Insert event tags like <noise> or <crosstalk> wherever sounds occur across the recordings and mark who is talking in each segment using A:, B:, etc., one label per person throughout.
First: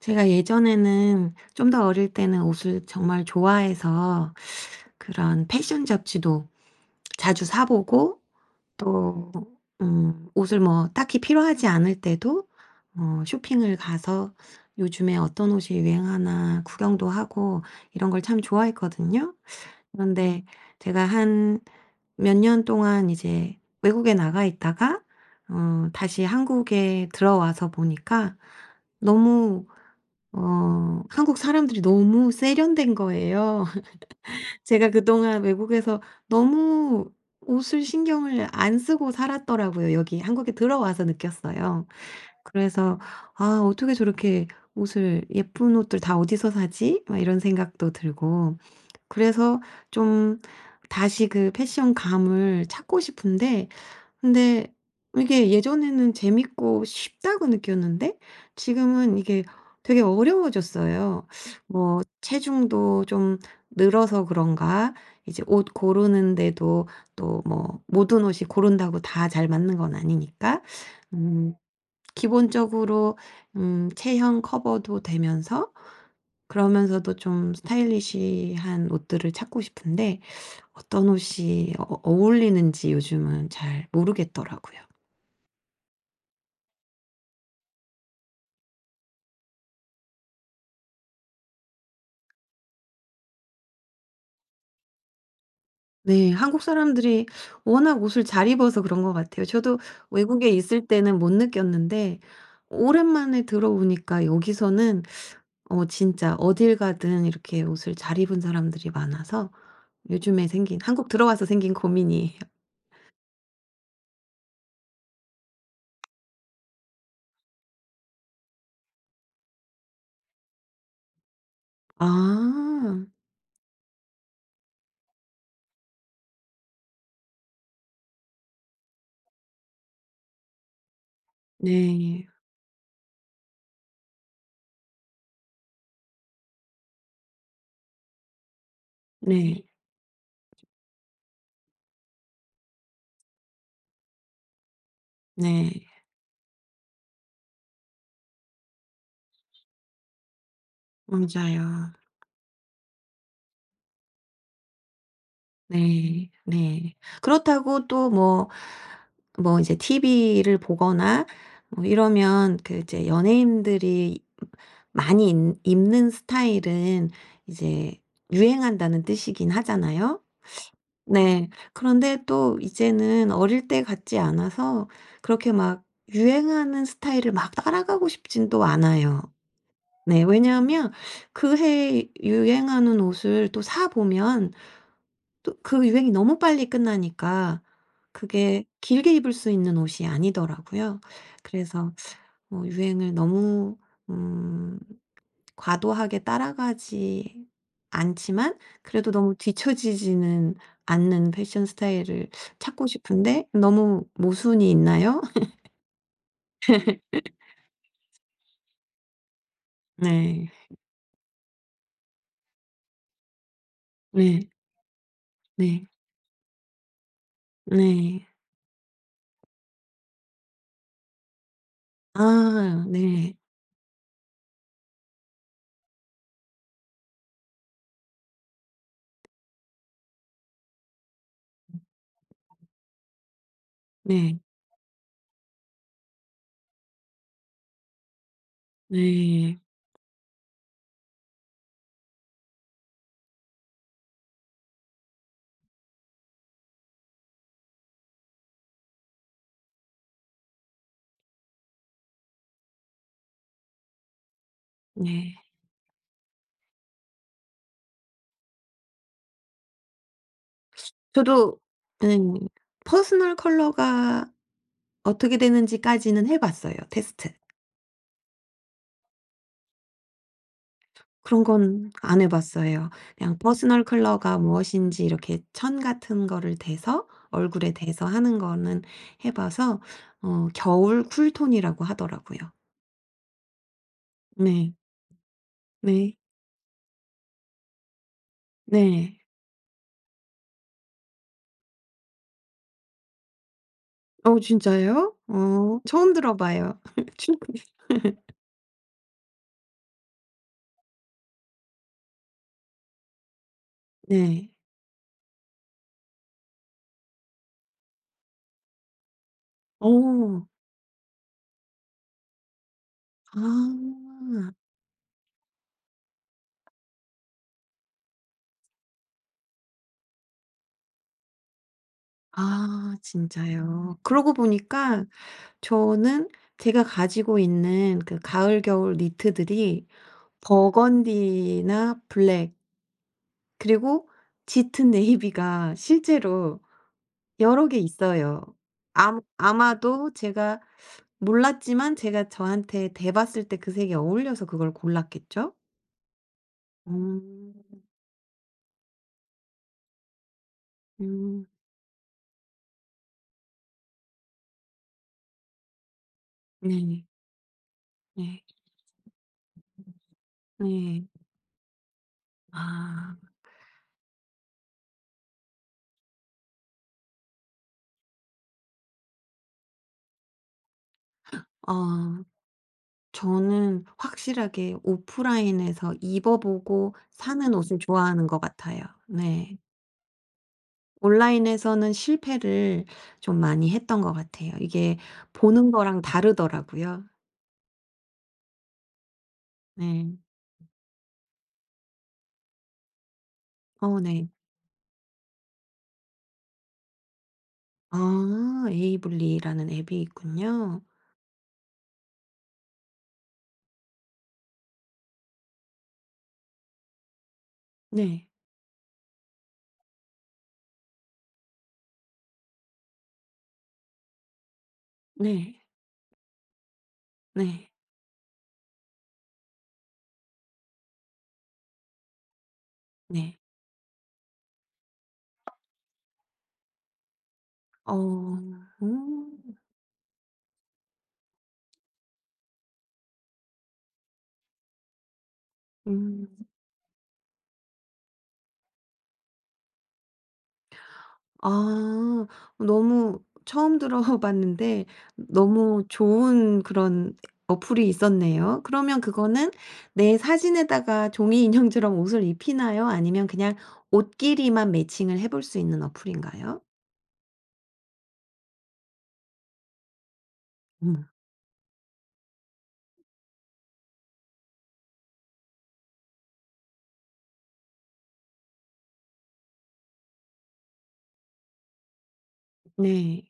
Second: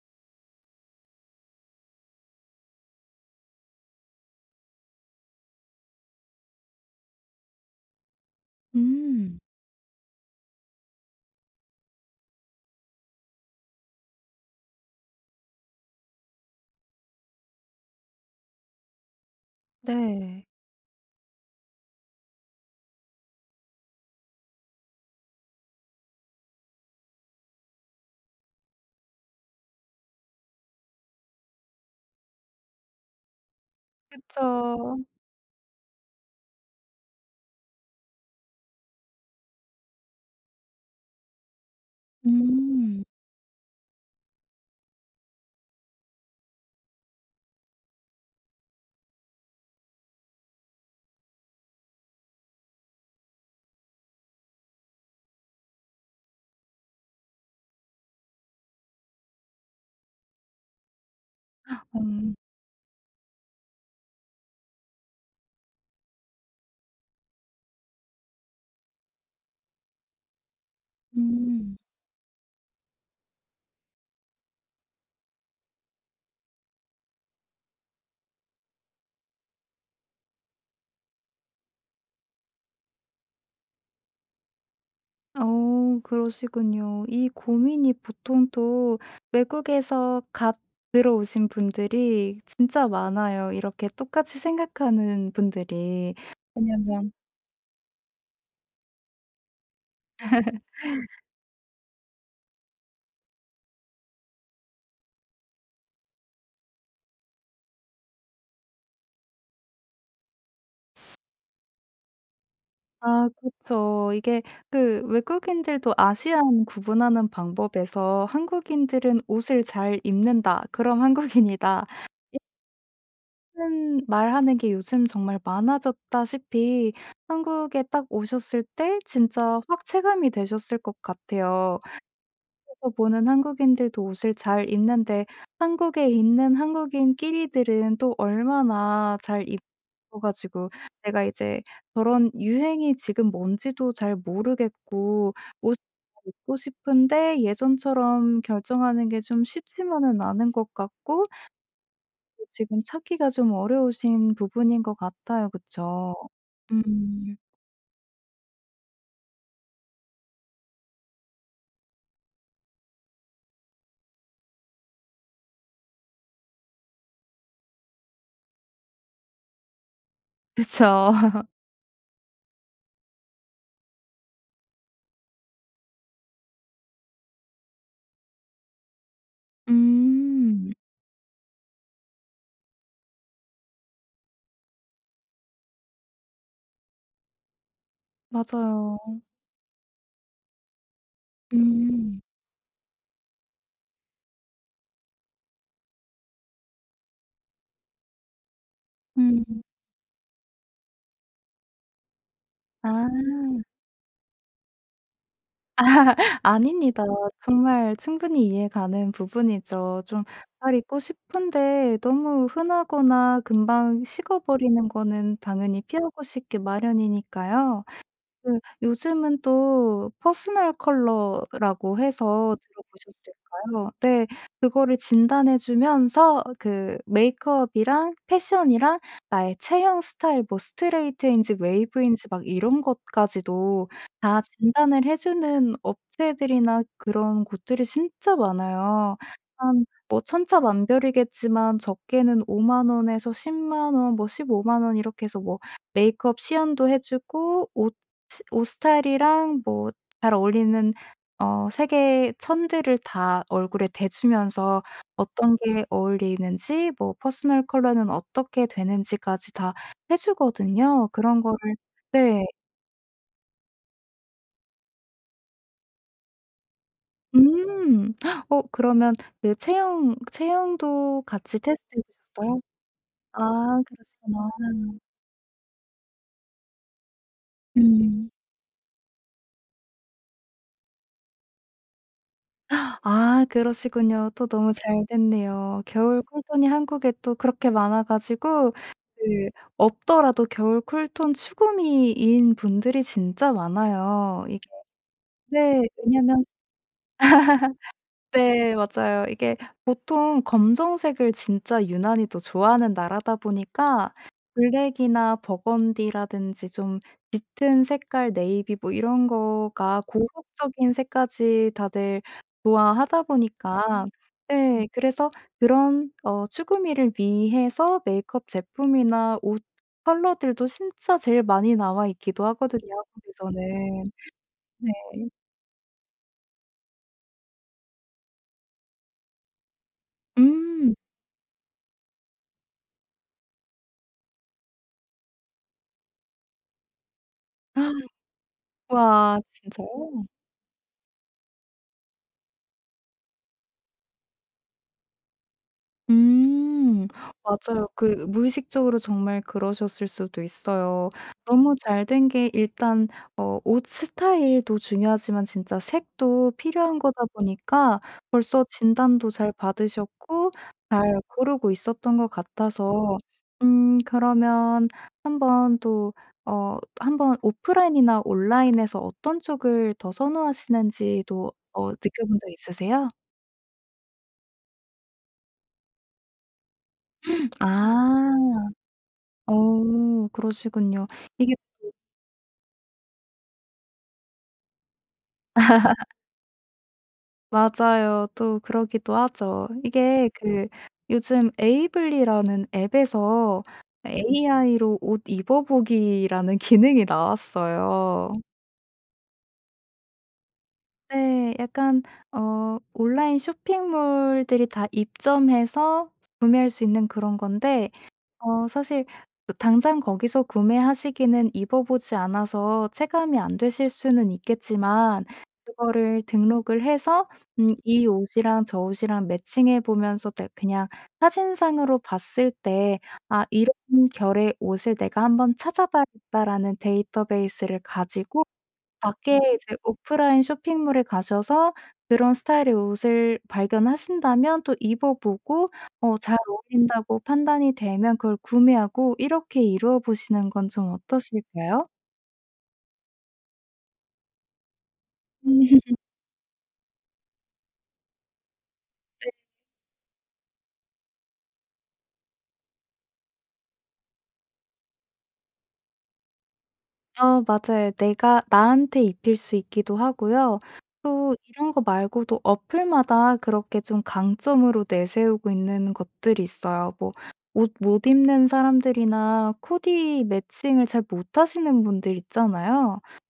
A: 제가 예전에는 좀 더 어릴 때는 옷을 정말 좋아해서 그런 패션 잡지도 자주 사 보고 또
B: 음.
A: 옷을 뭐 딱히 필요하지 않을 때도 쇼핑을 가서 요즘에 '어떤 옷이 유행하나.' 구경도 하고 이런 걸 참 좋아했거든요. 그런데
B: 네.
A: 제가 한 몇 년 동안 이제 외국에 나가 있다가 다시 한국에 들어와서 보니까 너무 한국 사람들이 너무 세련된 거예요. <laughs> 제가
B: 그쵸.
A: 그동안 외국에서 너무 옷을 신경을 안 쓰고 살았더라고요. 여기 한국에 들어와서 느꼈어요. 그래서
B: 음.
A: '아 어떻게 저렇게 옷을 예쁜 옷들 다 어디서 사지?' 막 이런 생각도 들고 그래서 좀 다시 그 패션감을 찾고 싶은데 근데 이게 예전에는 재밌고 쉽다고 느꼈는데 지금은 이게 되게 어려워졌어요. 뭐
B: 음.
A: 체중도 좀 늘어서 그런가 이제 옷 고르는데도 또 뭐 모든 옷이 고른다고 다 잘 맞는 건 아니니까 음
B: 음.
A: 기본적으로 체형 커버도 되면서 그러면서도 좀 스타일리시한 옷들을 찾고 싶은데 어떤 옷이 어울리는지 요즘은 잘 모르겠더라고요.
B: 그러시군요. 이 고민이 보통 또 외국에서 갓 들어오신 분들이 진짜 많아요, 이렇게 똑같이 생각하는 분들이.
A: 네.
B: 음.
A: 한국
B: 왜냐면
A: 사람들이 워낙 옷을 잘 입어서 그런 것 같아요. 저도 외국에 있을 때는 못 느꼈는데 오랜만에 들어보니까 여기서는 진짜 어딜 가든 이렇게 옷을 잘 입은 사람들이 많아서 요즘에 생긴 한국 들어와서 생긴 고민이에요.
B: 아 그쵸. 이게 그 외국인들도 아시안 구분하는 방법에서 '한국인들은 옷을 잘 입는다. 그럼 한국인이다.'
A: 아.
B: 하는 말하는 게 요즘 정말 많아졌다시피 한국에 딱 오셨을 때 진짜 확 체감이 되셨을 것 같아요.
A: 네.
B: 해외에서 보는 한국인들도 옷을 잘 입는데 한국에 있는 한국인끼리들은 또 얼마나 잘
A: 네.
B: 입어 가지고 내가 이제 저런 유행이 지금 뭔지도 잘 모르겠고 옷을
A: 네.
B: 입고 싶은데 예전처럼 결정하는 게 좀 쉽지만은 않은 것 같고
A: 맞아요.
B: 지금 찾기가 좀 어려우신 부분인 것 같아요. 그쵸?
A: 네. 네.
B: 음.
A: 그렇다고 또 뭐 이제 TV를 보거나 뭐 이러면 그 이제 연예인들이 많이 입 입는 스타일은 이제 유행한다는 뜻이긴 하잖아요.
B: 그쵸. <laughs>
A: 네. 그런데 또 이제는 어릴 때 같지 않아서 그렇게 막 유행하는 스타일을 막 따라가고 싶진 또 않아요. 네.
B: 음.
A: 왜냐하면 그 해에 유행하는 옷을 또 사 보면 또 그 유행이 너무 빨리 끝나니까 그게
B: 맞아요.
A: 길게 입을 수 있는 옷이 아니더라고요. 그래서
B: 음.
A: 유행을 너무 음 과도하게 따라가지 않지만 그래도 너무
B: 음.
A: 뒤처지지는 않는 패션 스타일을 찾고
B: 아.
A: 싶은데 너무 모순이 있나요?
B: 아, <laughs> 아닙니다. 정말 충분히 이해 가는 부분이죠. 좀
A: 네.
B: 잘 있고 싶은데 너무 흔하거나 금방
A: 네.
B: 식어버리는 거는 당연히
A: 네.
B: 피하고 싶기 마련이니까요.
A: 네.
B: 그 요즘은 또 퍼스널 컬러라고 해서
A: 아 네.
B: 들어보셨을까요? 네. 그거를 진단해 주면서 그 메이크업이랑 패션이랑 나의 체형 스타일 뭐 스트레이트인지 웨이브인지 막 이런 것까지도
A: 네.
B: 다 진단을 해 주는 업체들이나 그런 곳들이 진짜 많아요.
A: 네.
B: 한 뭐 천차만별이겠지만 적게는 5만 원에서 1 0만원뭐 15만 원 이렇게 해서 뭐 메이크업 시연도 해 주고 옷 스 옷 스타일이랑 뭐 잘 어울리는 색의 천들을 다 얼굴에 대주면서
A: 네.
B: 어떤 게 어울리는지 뭐 퍼스널 컬러는 어떻게 되는지까지 다 해 주거든요. 그런 거를
A: 저도 음.
B: 네.
A: 퍼스널 컬러가 어떻게 되는지까지는 해 봤어요, 테스트.
B: 음. <gasps> <sucks teeth> 그러면 그 체형도
A: 그런
B: 같이
A: 건
B: 테스트해
A: 안 해
B: 보셨어요?
A: 봤어요. 그냥
B: 아
A: 퍼스널 컬러가
B: 그러시구나.
A: 무엇인지 이렇게 천 같은 거를 대서 얼굴에 대서
B: 음.
A: 하는 거는 해 봐서 겨울 쿨톤이라고 하더라고요.
B: 아 그러시군요. 또 너무
A: 네.
B: 잘 됐네요.
A: 네.
B: 겨울 쿨톤이 한국에 또 그렇게 많아 가지고
A: 네.
B: 그 없더라도 겨울 쿨톤 추구미인 분들이 진짜
A: 어
B: 많아요. 이게
A: 진짜요?
B: 네.
A: 어 처음
B: 왜냐면
A: 들어 봐요. <laughs> 진 <laughs>
B: 네 맞아요. 이게 보통 검정색을 진짜 유난히 또 좋아하는 나라다 보니까
A: 네.
B: 블랙이나 버건디라든지 좀 짙은 색깔 네이비 뭐 이런 거가
A: 어.
B: 고혹적인 색까지 다들 좋아하다 보니까
A: 아.
B: 네 그래서 그런 추구미를 위해서 메이크업 제품이나 옷 컬러들도 진짜 제일 많이 나와 있기도 하거든요
A: 아 진짜요.
B: 한국에서는.
A: 그러고
B: 네.
A: 보니까 저는 제가 가지고 있는 그 가을 겨울 니트들이
B: 음.
A: 버건디나 블랙 그리고 짙은 네이비가 실제로 여러 개
B: <gasps>
A: 있어요. 암
B: 와
A: 아마도
B: 진짜요?
A: 제가 몰랐지만 제가 저한테 대 봤을 때 그 색이 어울려서 그걸 골랐겠죠?
B: 음.
A: 음.
B: 맞아요. 그 무의식적으로 정말 그러셨을 수도 있어요.
A: 음.
B: 너무 잘 된 게 일단 옷 스타일도 중요하지만 진짜 색도 필요한
A: 네.
B: 거다 보니까
A: 네.
B: 벌써 진단도 잘 받으셨고
A: 네.
B: 잘 고르고 있었던 것 같아서
A: 아.
B: 그러면 한번 또 한번 오프라인이나 온라인에서 어떤 쪽을 더 선호하시는지도
A: 어
B: 느껴본 적 있으세요?
A: 저는 확실하게 오프라인에서 입어 보고 사는 옷을 좋아하는 것
B: 아.
A: 같아요. 네.
B: 그러시군요. 이게
A: 온라인에서는 실패를 좀 많이 했던 것 같아요. 이게 보는 거랑 다르더라고요.
B: 맞아요. 또 그러기도 하죠.
A: 네.
B: 이게 그 요즘 에이블리라는 앱에서
A: 어 네.
B: AI로 옷 입어보기라는 <laughs> 기능이 나왔어요.
A: 아 에이블리라는 앱이 있군요.
B: 네. 약간 온라인 쇼핑몰들이 다 입점해서 구매할 수 있는 그런 건데
A: 네.
B: 사실 당장 거기서 구매하시기는 입어 보지 않아서 체감이 안 되실 수는 있겠지만
A: 네.
B: 그거를 등록을 해서
A: 네.
B: 이 옷이랑 저 옷이랑 매칭해 보면서 그냥 사진상으로 봤을 때
A: 네.
B: '아 이런 결의 옷을 내가 한번 찾아봐야겠다.'라는 데이터베이스를
A: 어.
B: 가지고 밖에
A: 음.
B: 이제 오프라인 쇼핑몰에 가셔서 그런 스타일의 옷을 발견하신다면 또 입어 보고 잘
A: 음.
B: 어울린다고 판단이 되면 그걸 구매하고 이렇게 이루어 보시는 건 좀 어떠실까요?
A: 아. 너무 처음 들어봤는데
B: 음.
A: 너무 좋은 그런 어플이 있었네요. 그러면
B: 네.
A: 그거는 내 사진에다가 종이 인형처럼 옷을 입히나요? 아니면 그냥 옷끼리만 매칭을 해볼 수 있는 어플인가요?
B: 맞아요. 내가 나한테 입힐 수 있기도 하고요.
A: 음.
B: 또 이런 거 말고도 어플마다 그렇게 좀 강점으로 내세우고 있는 것들이 있어요. 뭐 옷 못 입는 사람들이나 코디 매칭을 잘 못하시는 분들 있잖아요.
A: 네.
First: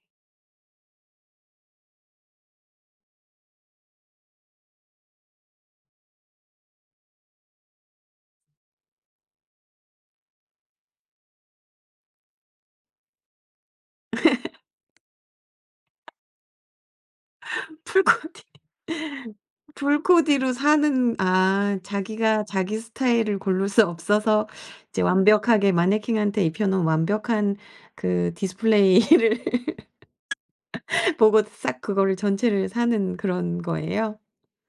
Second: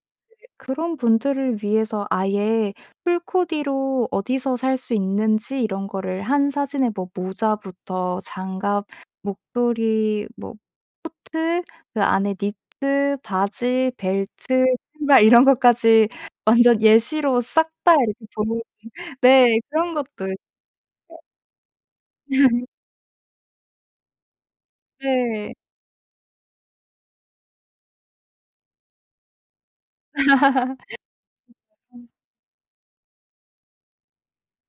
B: 그런 분들을 위해서 아예 풀코디로 어디서 살 수 있는지 이런 거를 한 사진에 뭐 모자부터 장갑, 목도리, 뭐 코트, 그 안에 니트, 바지, 벨트, 신발 이런 것까지 <laughs> 완전 예시로 싹 다 이렇게
A: 풀코디.
B: 보여
A: <laughs>
B: 네. 그런 것도
A: 풀코디로 사는 아 자기가
B: 있어요.
A: 자기 스타일을 고를 수 없어서 이제 완벽하게 마네킹한테 입혀 놓은 완벽한 그 디스플레이를
B: <laughs>
A: 보고 싹
B: 네.
A: 그거를 전체를 사는 그런 거예요?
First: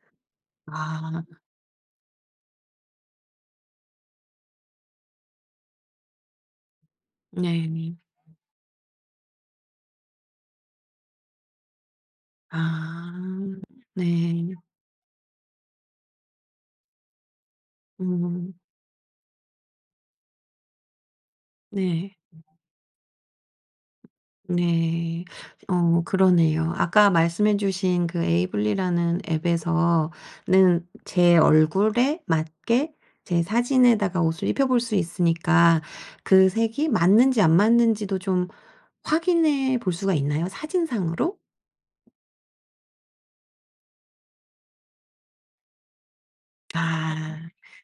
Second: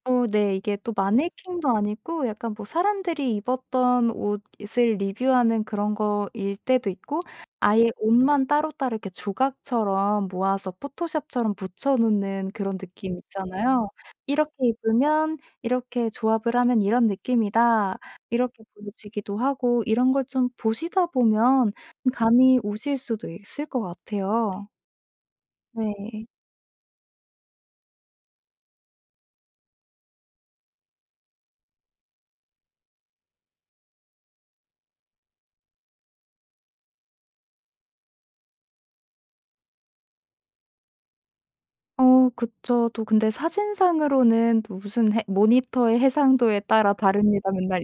B: 어 네. 이게 또
A: 아
B: 마네킹도 아니고 약간 뭐 사람들이 입었던 옷을 리뷰하는 그런 거일 때도 있고 아예
A: 네.
B: 옷만 따로따로 이렇게 조각처럼 모아서 포토샵처럼 붙여 놓는
A: 아
B: 그런 느낌 있잖아요. "이렇게
A: 네.
B: 입으면 이렇게 조합을 하면 이런 느낌이다."
A: 음
B: 이렇게 보여지기도 하고 이런 걸 좀 보시다 보면
A: 네.
B: 감이 오실 수도 있을 것 같아요.
A: 네. 어
B: 네.
A: 그러네요. 아까 말씀해 주신 그 에이블리라는 앱에서는 제 얼굴에 맞게 제 사진에다가 옷을 입혀 볼 수 있으니까 그 색이 맞는지 안 맞는지도 좀 확인해 볼 수가 있나요? 사진상으로?
B: 그쵸. 또 근데 사진상으로는 또 무슨 해 모니터의 해상도에 따라 다릅니다
A: 아.
B: 맨날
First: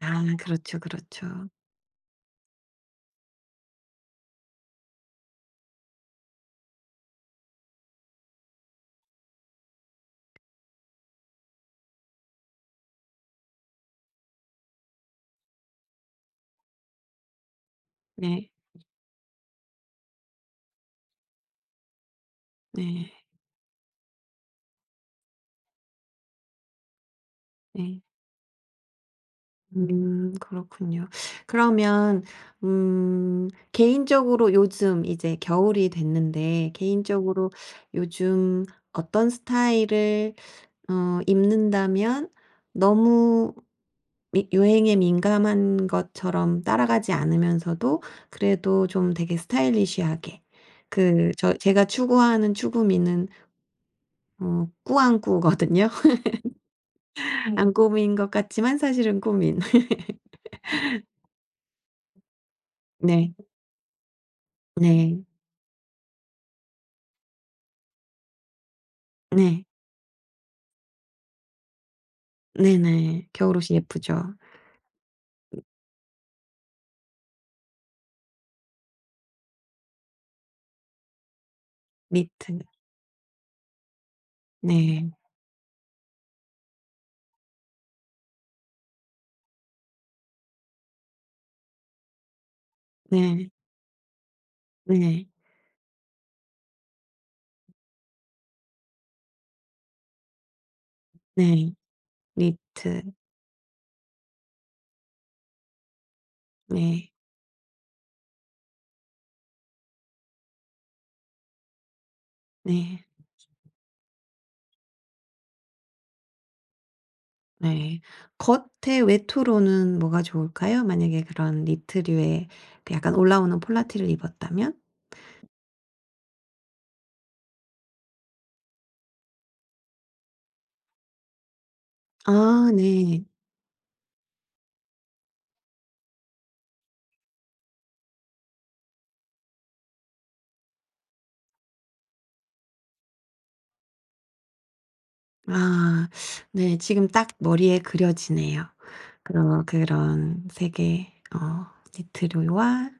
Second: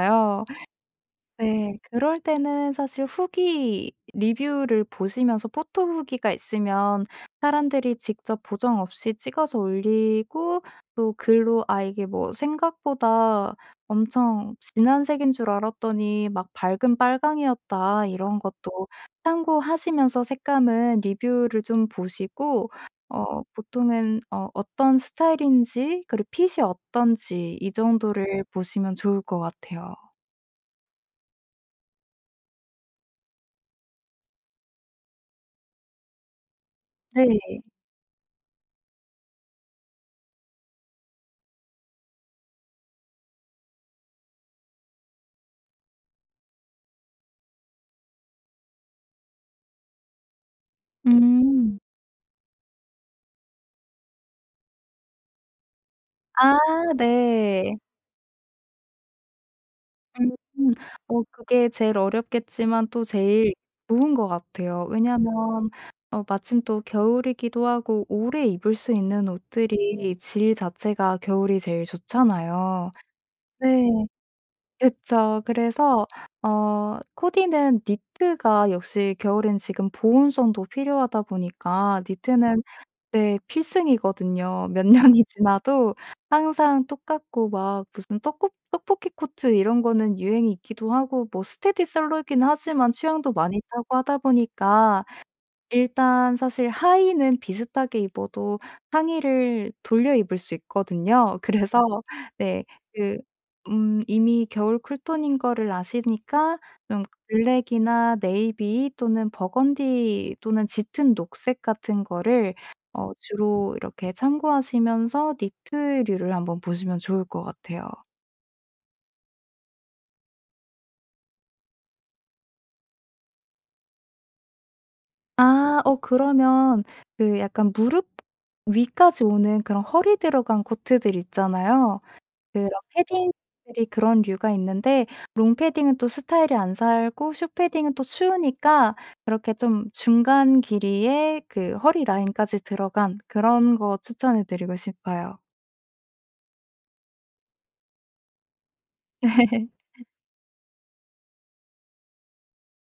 A: 아 그렇죠, 그렇죠.
B: 네. 그럴 때는 사실 후기 리뷰를 보시면서 포토 후기가 있으면 사람들이 직접 보정 없이 찍어서 올리고 또 글로 '아 이게 뭐 생각보다 엄청 진한 색인 줄 알았더니 막 밝은 빨강이었다.' 이런
A: 네.
B: 것도 참고하시면서 색감은 리뷰를 좀 보시고
A: 네.
B: 보통은 어떤 스타일인지 그리고 핏이 어떤지 이
A: 네.
B: 정도를 보시면 좋을 것 같아요.
A: 그렇군요. 그러면 개인적으로 요즘 이제 겨울이 됐는데
B: 네.
A: 개인적으로 요즘 어떤 스타일을 입는다면 너무 미 유행에 민감한 것처럼 따라가지 않으면서도 그래도 좀 되게 스타일리시하게 그 저
B: 음.
A: 제가 추구하는 추구미는 꾸안꾸거든요.
B: 아
A: <laughs> 안
B: 네.
A: 꾸미인것 같지만 사실은 꾸민. <laughs>
B: 음. 그게 제일 어렵겠지만 또
A: 네.
B: 제일 좋은 것 같아요.
A: 네.
B: 왜냐면 마침 또 겨울이기도 하고 오래 입을 수 있는
A: 네.
B: 옷들이 질 자체가 겨울이 제일 좋잖아요.
A: 네네. 겨울옷이
B: 네.
A: 예쁘죠.
B: 그쵸. 그래서 코디는 니트가 역시 겨울엔 지금 보온성도 필요하다 보니까 니트는
A: 니트.
B: 네. 필승이거든요. 몇
A: 네.
B: 년이 지나도 항상 똑같고 막 무슨 떡국 떡볶이 코트 이런 거는 유행이 있기도 하고 뭐 스테디셀러이긴 하지만 취향도
A: 네.
B: 많이 타고 하다 보니까
A: 네.
B: 일단 사실 하의는 비슷하게 입어도 상의를 돌려 입을 수 있거든요.
A: 네.
B: <laughs> 그래서 네
A: 니트.
B: 그 이미 겨울 쿨톤인 거를 아시니까 좀
A: 네.
B: 블랙이나 네이비 또는 버건디 또는 짙은 녹색 같은 거를
A: 네.
B: 주로 이렇게 참고하시면서 니트류를 한번 보시면 좋을 것 같아요.
A: 네. 겉에 외투로는 뭐가 좋을까요? 만약에 그런 니트류의 그 약간 올라오는 폴라티를 입었다면?
B: 아 그러면 그 약간 무릎 위까지 오는 그런 허리 들어간 코트들 있잖아요. 그런
A: 아 네.
B: 패딩들이 그런 류가 있는데 롱패딩은 또 스타일이 안 살고 숏패딩은 또 추우니까 그렇게 좀 중간 길이에 그 허리 라인까지 들어간 그런 거 추천해 드리고 싶어요.
A: 아 네. 지금 딱 머리에 그려지네요. 그런
B: <laughs>
A: 그런 색의 니트류와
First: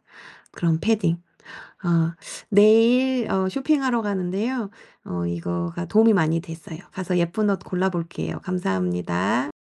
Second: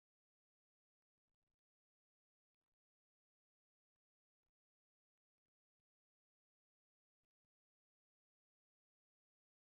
A: 그런 패딩. 아 내일 쇼핑하러 가는데요. 이거가 도움이 많이 됐어요. 가서 예쁜 옷 골라 볼게요. 감사합니다.